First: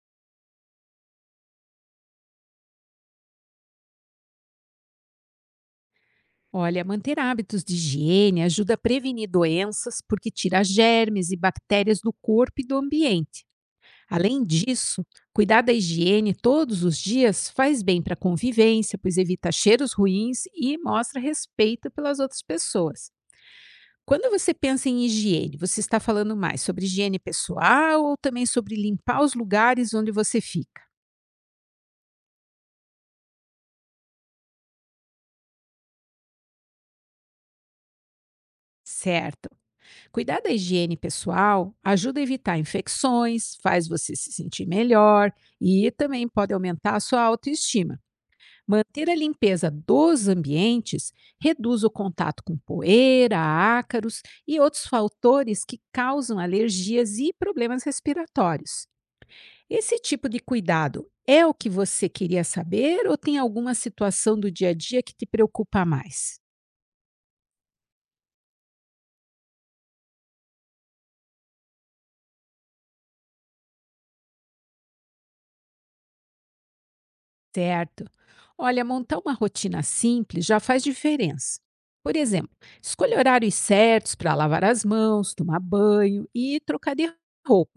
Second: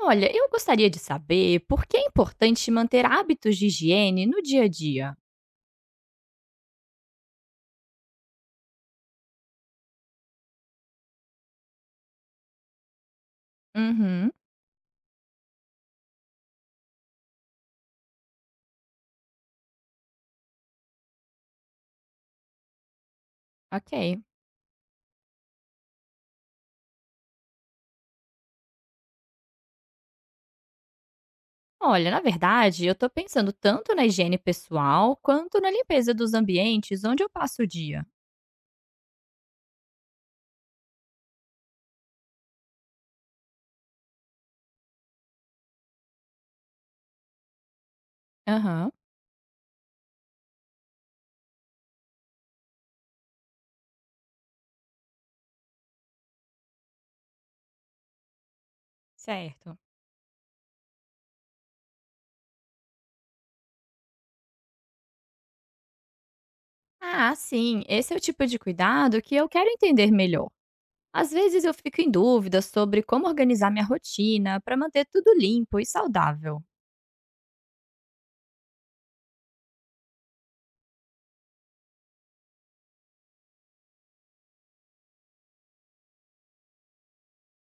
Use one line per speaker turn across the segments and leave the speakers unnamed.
Olha, eu gostaria de saber por que é importante manter hábitos de higiene no dia a dia.
Olha, manter hábitos de higiene ajuda a prevenir doenças porque tira germes e bactérias do corpo e do ambiente.
Uhum,
Além disso, cuidar da higiene todos os dias faz bem para a convivência, pois evita cheiros ruins e mostra respeito pelas outras pessoas.
ok.
Quando você pensa em higiene, você está falando mais sobre higiene pessoal ou também sobre limpar os lugares onde você fica?
Olha, na verdade, eu tô pensando tanto na higiene pessoal quanto na limpeza dos ambientes onde eu passo o dia.
Certo. Cuidar da higiene pessoal ajuda a evitar infecções, faz você se sentir melhor e também pode aumentar a sua autoestima.
Aham,
Manter a limpeza dos ambientes reduz o contato com poeira, ácaros e outros fatores que causam alergias e problemas respiratórios.
certo.
Esse tipo de cuidado é o que você queria saber ou tem alguma situação do dia a dia que te preocupa mais?
Ah, sim, esse é o tipo de cuidado que eu quero entender melhor. Às vezes eu fico em dúvida sobre como organizar minha rotina para manter tudo limpo e saudável.
Certo. Olha, montar uma rotina simples já faz diferença. Por exemplo, escolha horários certos para lavar as mãos, tomar banho e trocar de roupa.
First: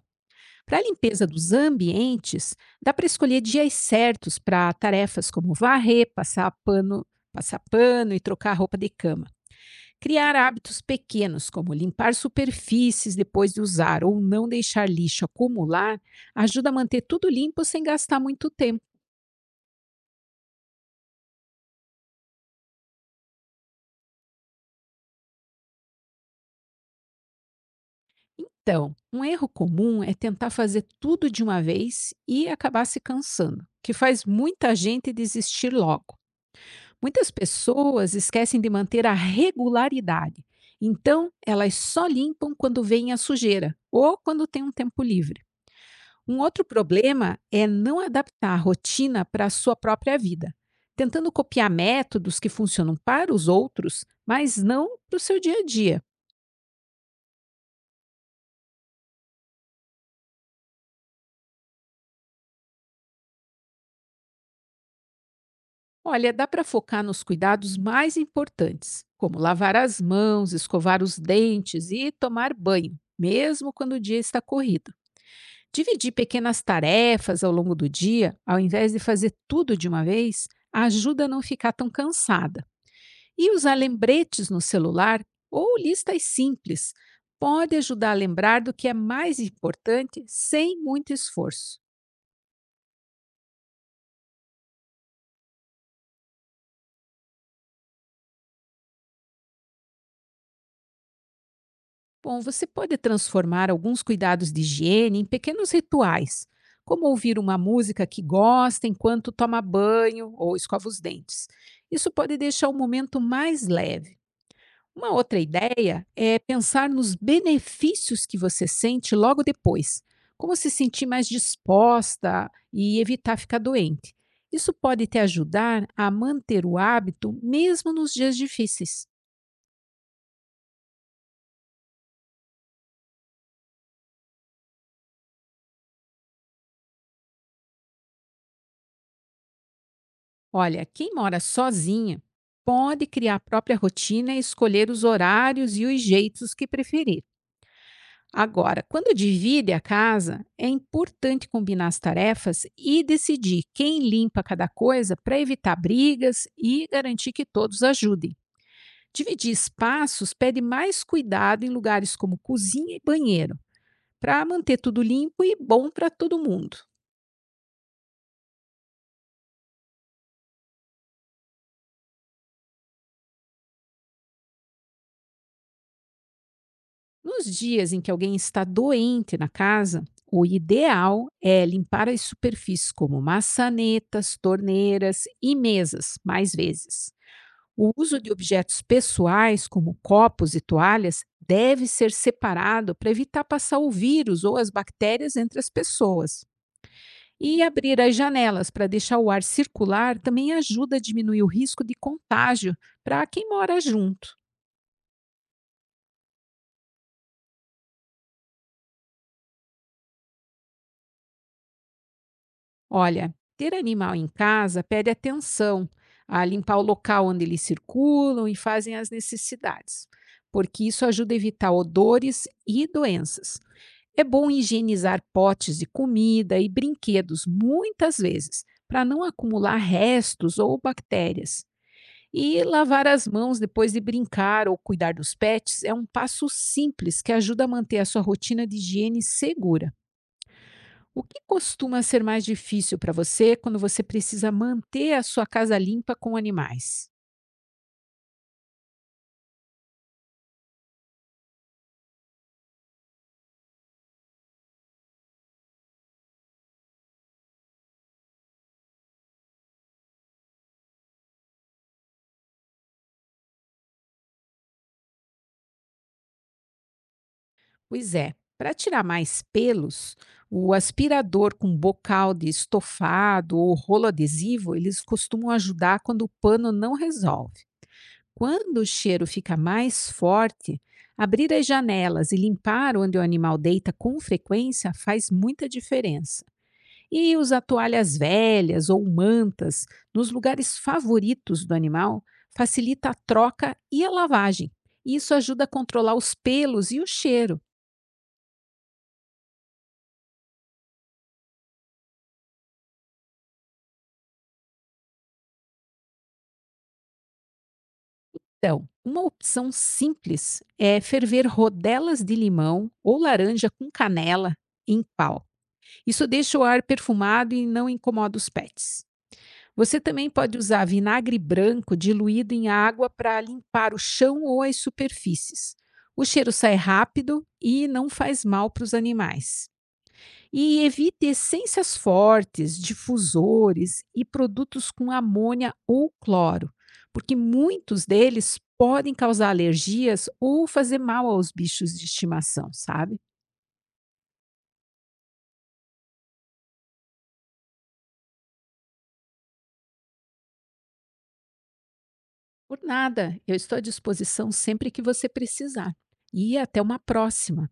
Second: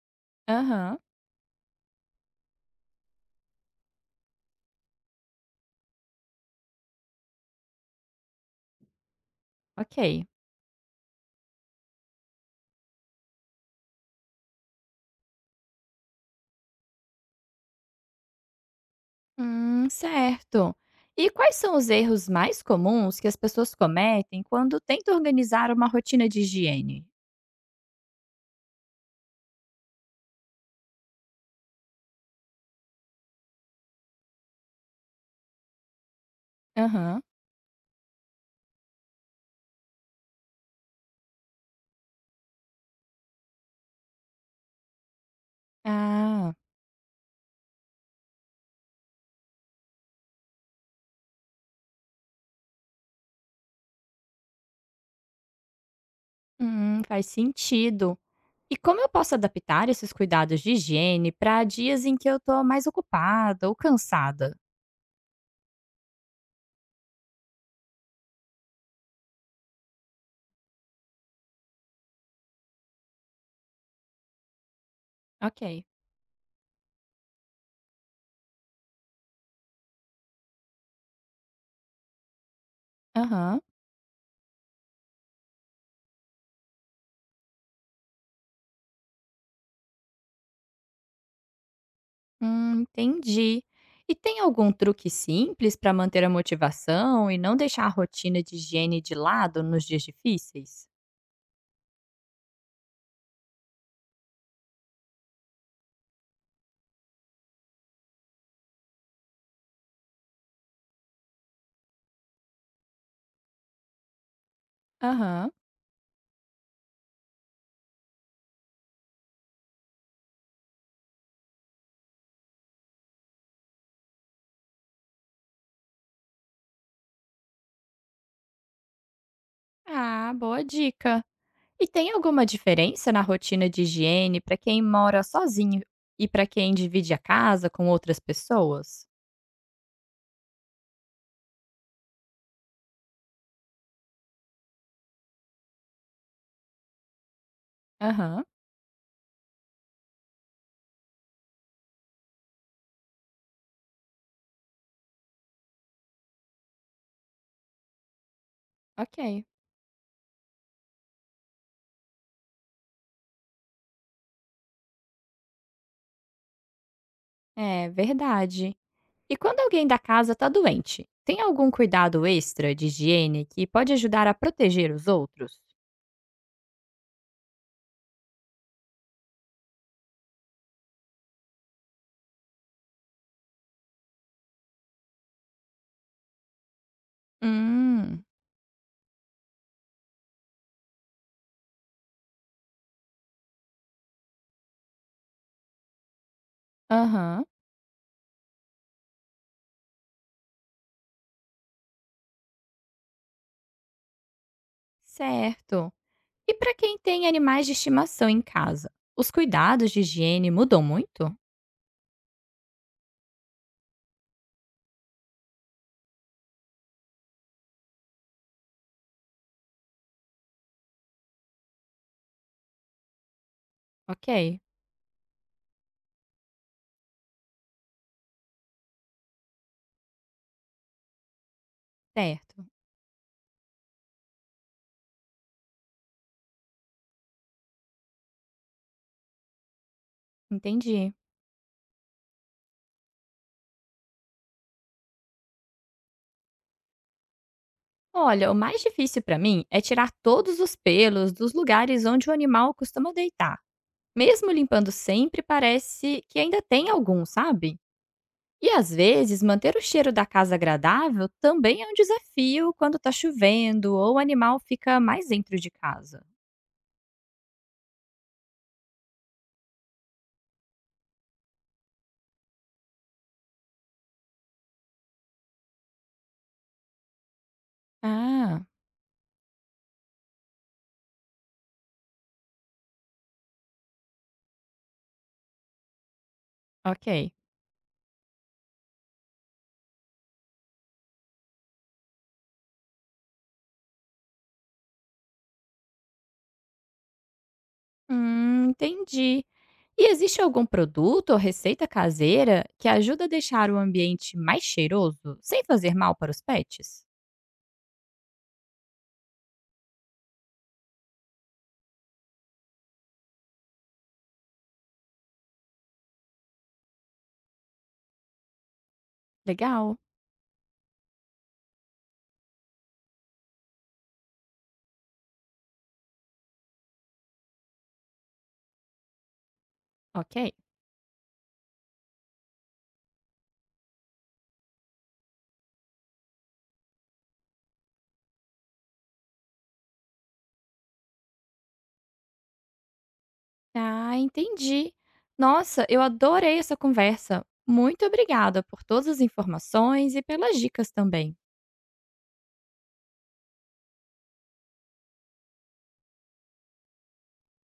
Para a
Aham.
limpeza dos ambientes, dá para escolher dias certos para tarefas como varrer, passar pano e trocar a roupa de cama.
Ok.
Criar hábitos pequenos, como limpar superfícies depois de usar ou não deixar lixo acumular, ajuda a manter tudo limpo sem gastar muito tempo.
Certo. E quais são os erros mais comuns que as pessoas cometem quando tentam organizar uma rotina de higiene?
Então, um erro comum é tentar fazer tudo de uma vez e acabar se cansando, que faz muita gente desistir logo.
Aham.
Muitas pessoas esquecem de manter a regularidade, então elas só limpam quando vem a sujeira ou quando tem um tempo livre. Um
Ah,
outro problema é não adaptar a rotina para a sua própria vida, tentando copiar métodos que funcionam para os outros, mas não para o seu dia a dia.
faz sentido. E como eu posso adaptar esses cuidados de higiene para dias em que eu tô mais ocupada ou cansada?
Olha, dá para focar nos cuidados mais importantes, como lavar as mãos, escovar os dentes e tomar banho, mesmo quando o dia está corrido.
Ok.
Dividir pequenas tarefas ao longo do dia, ao invés de fazer tudo de uma vez, ajuda a não ficar tão cansada. E
Aham,
usar lembretes no celular ou listas simples pode ajudar a lembrar do que é mais importante sem muito esforço.
entendi. E tem algum truque simples para manter a motivação e não deixar a rotina de higiene de lado nos dias difíceis?
Bom, você pode transformar alguns cuidados de higiene em pequenos rituais, como ouvir uma música que gosta enquanto toma banho ou escova os dentes. Isso pode deixar o momento mais leve. Uma outra
Aham.
ideia é pensar nos benefícios que você sente logo depois, como se sentir mais disposta e evitar ficar doente. Isso pode te ajudar a manter o hábito mesmo nos dias difíceis.
Ah, boa dica. E tem alguma diferença na rotina de higiene para quem mora sozinho e para quem divide a casa com outras pessoas?
Olha, quem mora sozinha pode criar a própria rotina e escolher os horários e os jeitos que preferir.
Aham,
Agora, quando divide a casa, é importante combinar as tarefas e decidir quem limpa cada coisa para evitar brigas e garantir que todos ajudem.
ok.
Dividir espaços pede mais cuidado em lugares como cozinha e banheiro, para manter tudo limpo e bom para todo mundo.
É verdade. E quando alguém da casa está doente, tem algum cuidado extra de higiene que pode ajudar a proteger os outros?
Nos dias em que alguém está doente na casa, o ideal é limpar as superfícies como maçanetas, torneiras e mesas mais vezes. O uso
Hum,
de objetos pessoais, como copos e toalhas, deve ser separado para evitar passar o vírus ou as bactérias entre as pessoas.
aham,
E abrir as janelas para deixar o ar circular também ajuda a diminuir o risco de contágio para quem mora junto.
certo. E para quem tem animais de estimação em casa, os cuidados de higiene mudam muito?
Olha, ter animal em casa pede atenção a limpar o local onde eles circulam e fazem as necessidades, porque isso ajuda a evitar odores e doenças. É bom
Ok,
higienizar potes de comida e brinquedos muitas vezes, para não acumular restos ou bactérias. E
certo,
lavar as mãos depois de brincar ou cuidar dos pets é um passo simples que ajuda a manter a sua rotina de higiene segura.
entendi.
O que costuma ser mais difícil para você quando você precisa manter a sua casa limpa com animais?
Olha, o mais difícil para mim é tirar todos os pelos dos lugares onde o animal costuma deitar. Mesmo limpando sempre, parece que ainda tem algum, sabe? E às vezes, manter o cheiro da casa agradável também é um desafio quando tá chovendo ou o animal fica mais dentro de casa.
Pois é, para tirar mais pelos, o aspirador com bocal de estofado ou rolo adesivo, eles costumam ajudar quando o pano não resolve.
Ah,
Quando o cheiro fica mais forte, abrir as janelas e limpar onde o animal deita com frequência faz muita diferença.
ok.
E usar toalhas velhas ou mantas nos lugares favoritos do animal facilita a troca e a lavagem. E isso ajuda a controlar os pelos e o cheiro.
Entendi. E existe algum produto ou receita caseira que ajuda a deixar o ambiente mais cheiroso sem fazer mal para os pets?
Então, uma opção simples é ferver rodelas de limão ou laranja com canela em pau. Isso deixa o ar perfumado e não incomoda os pets.
Legal,
Você também pode usar vinagre branco diluído em água para limpar o chão ou as superfícies. O cheiro sai rápido e não faz mal para os animais.
ok.
E evite essências fortes, difusores e produtos com amônia ou cloro, porque muitos deles podem causar alergias ou fazer mal aos bichos de estimação, sabe?
Ah, entendi. Nossa, eu adorei essa conversa. Muito obrigada por todas as informações e pelas dicas também.
Por nada, eu estou à disposição sempre que você precisar. E até uma próxima!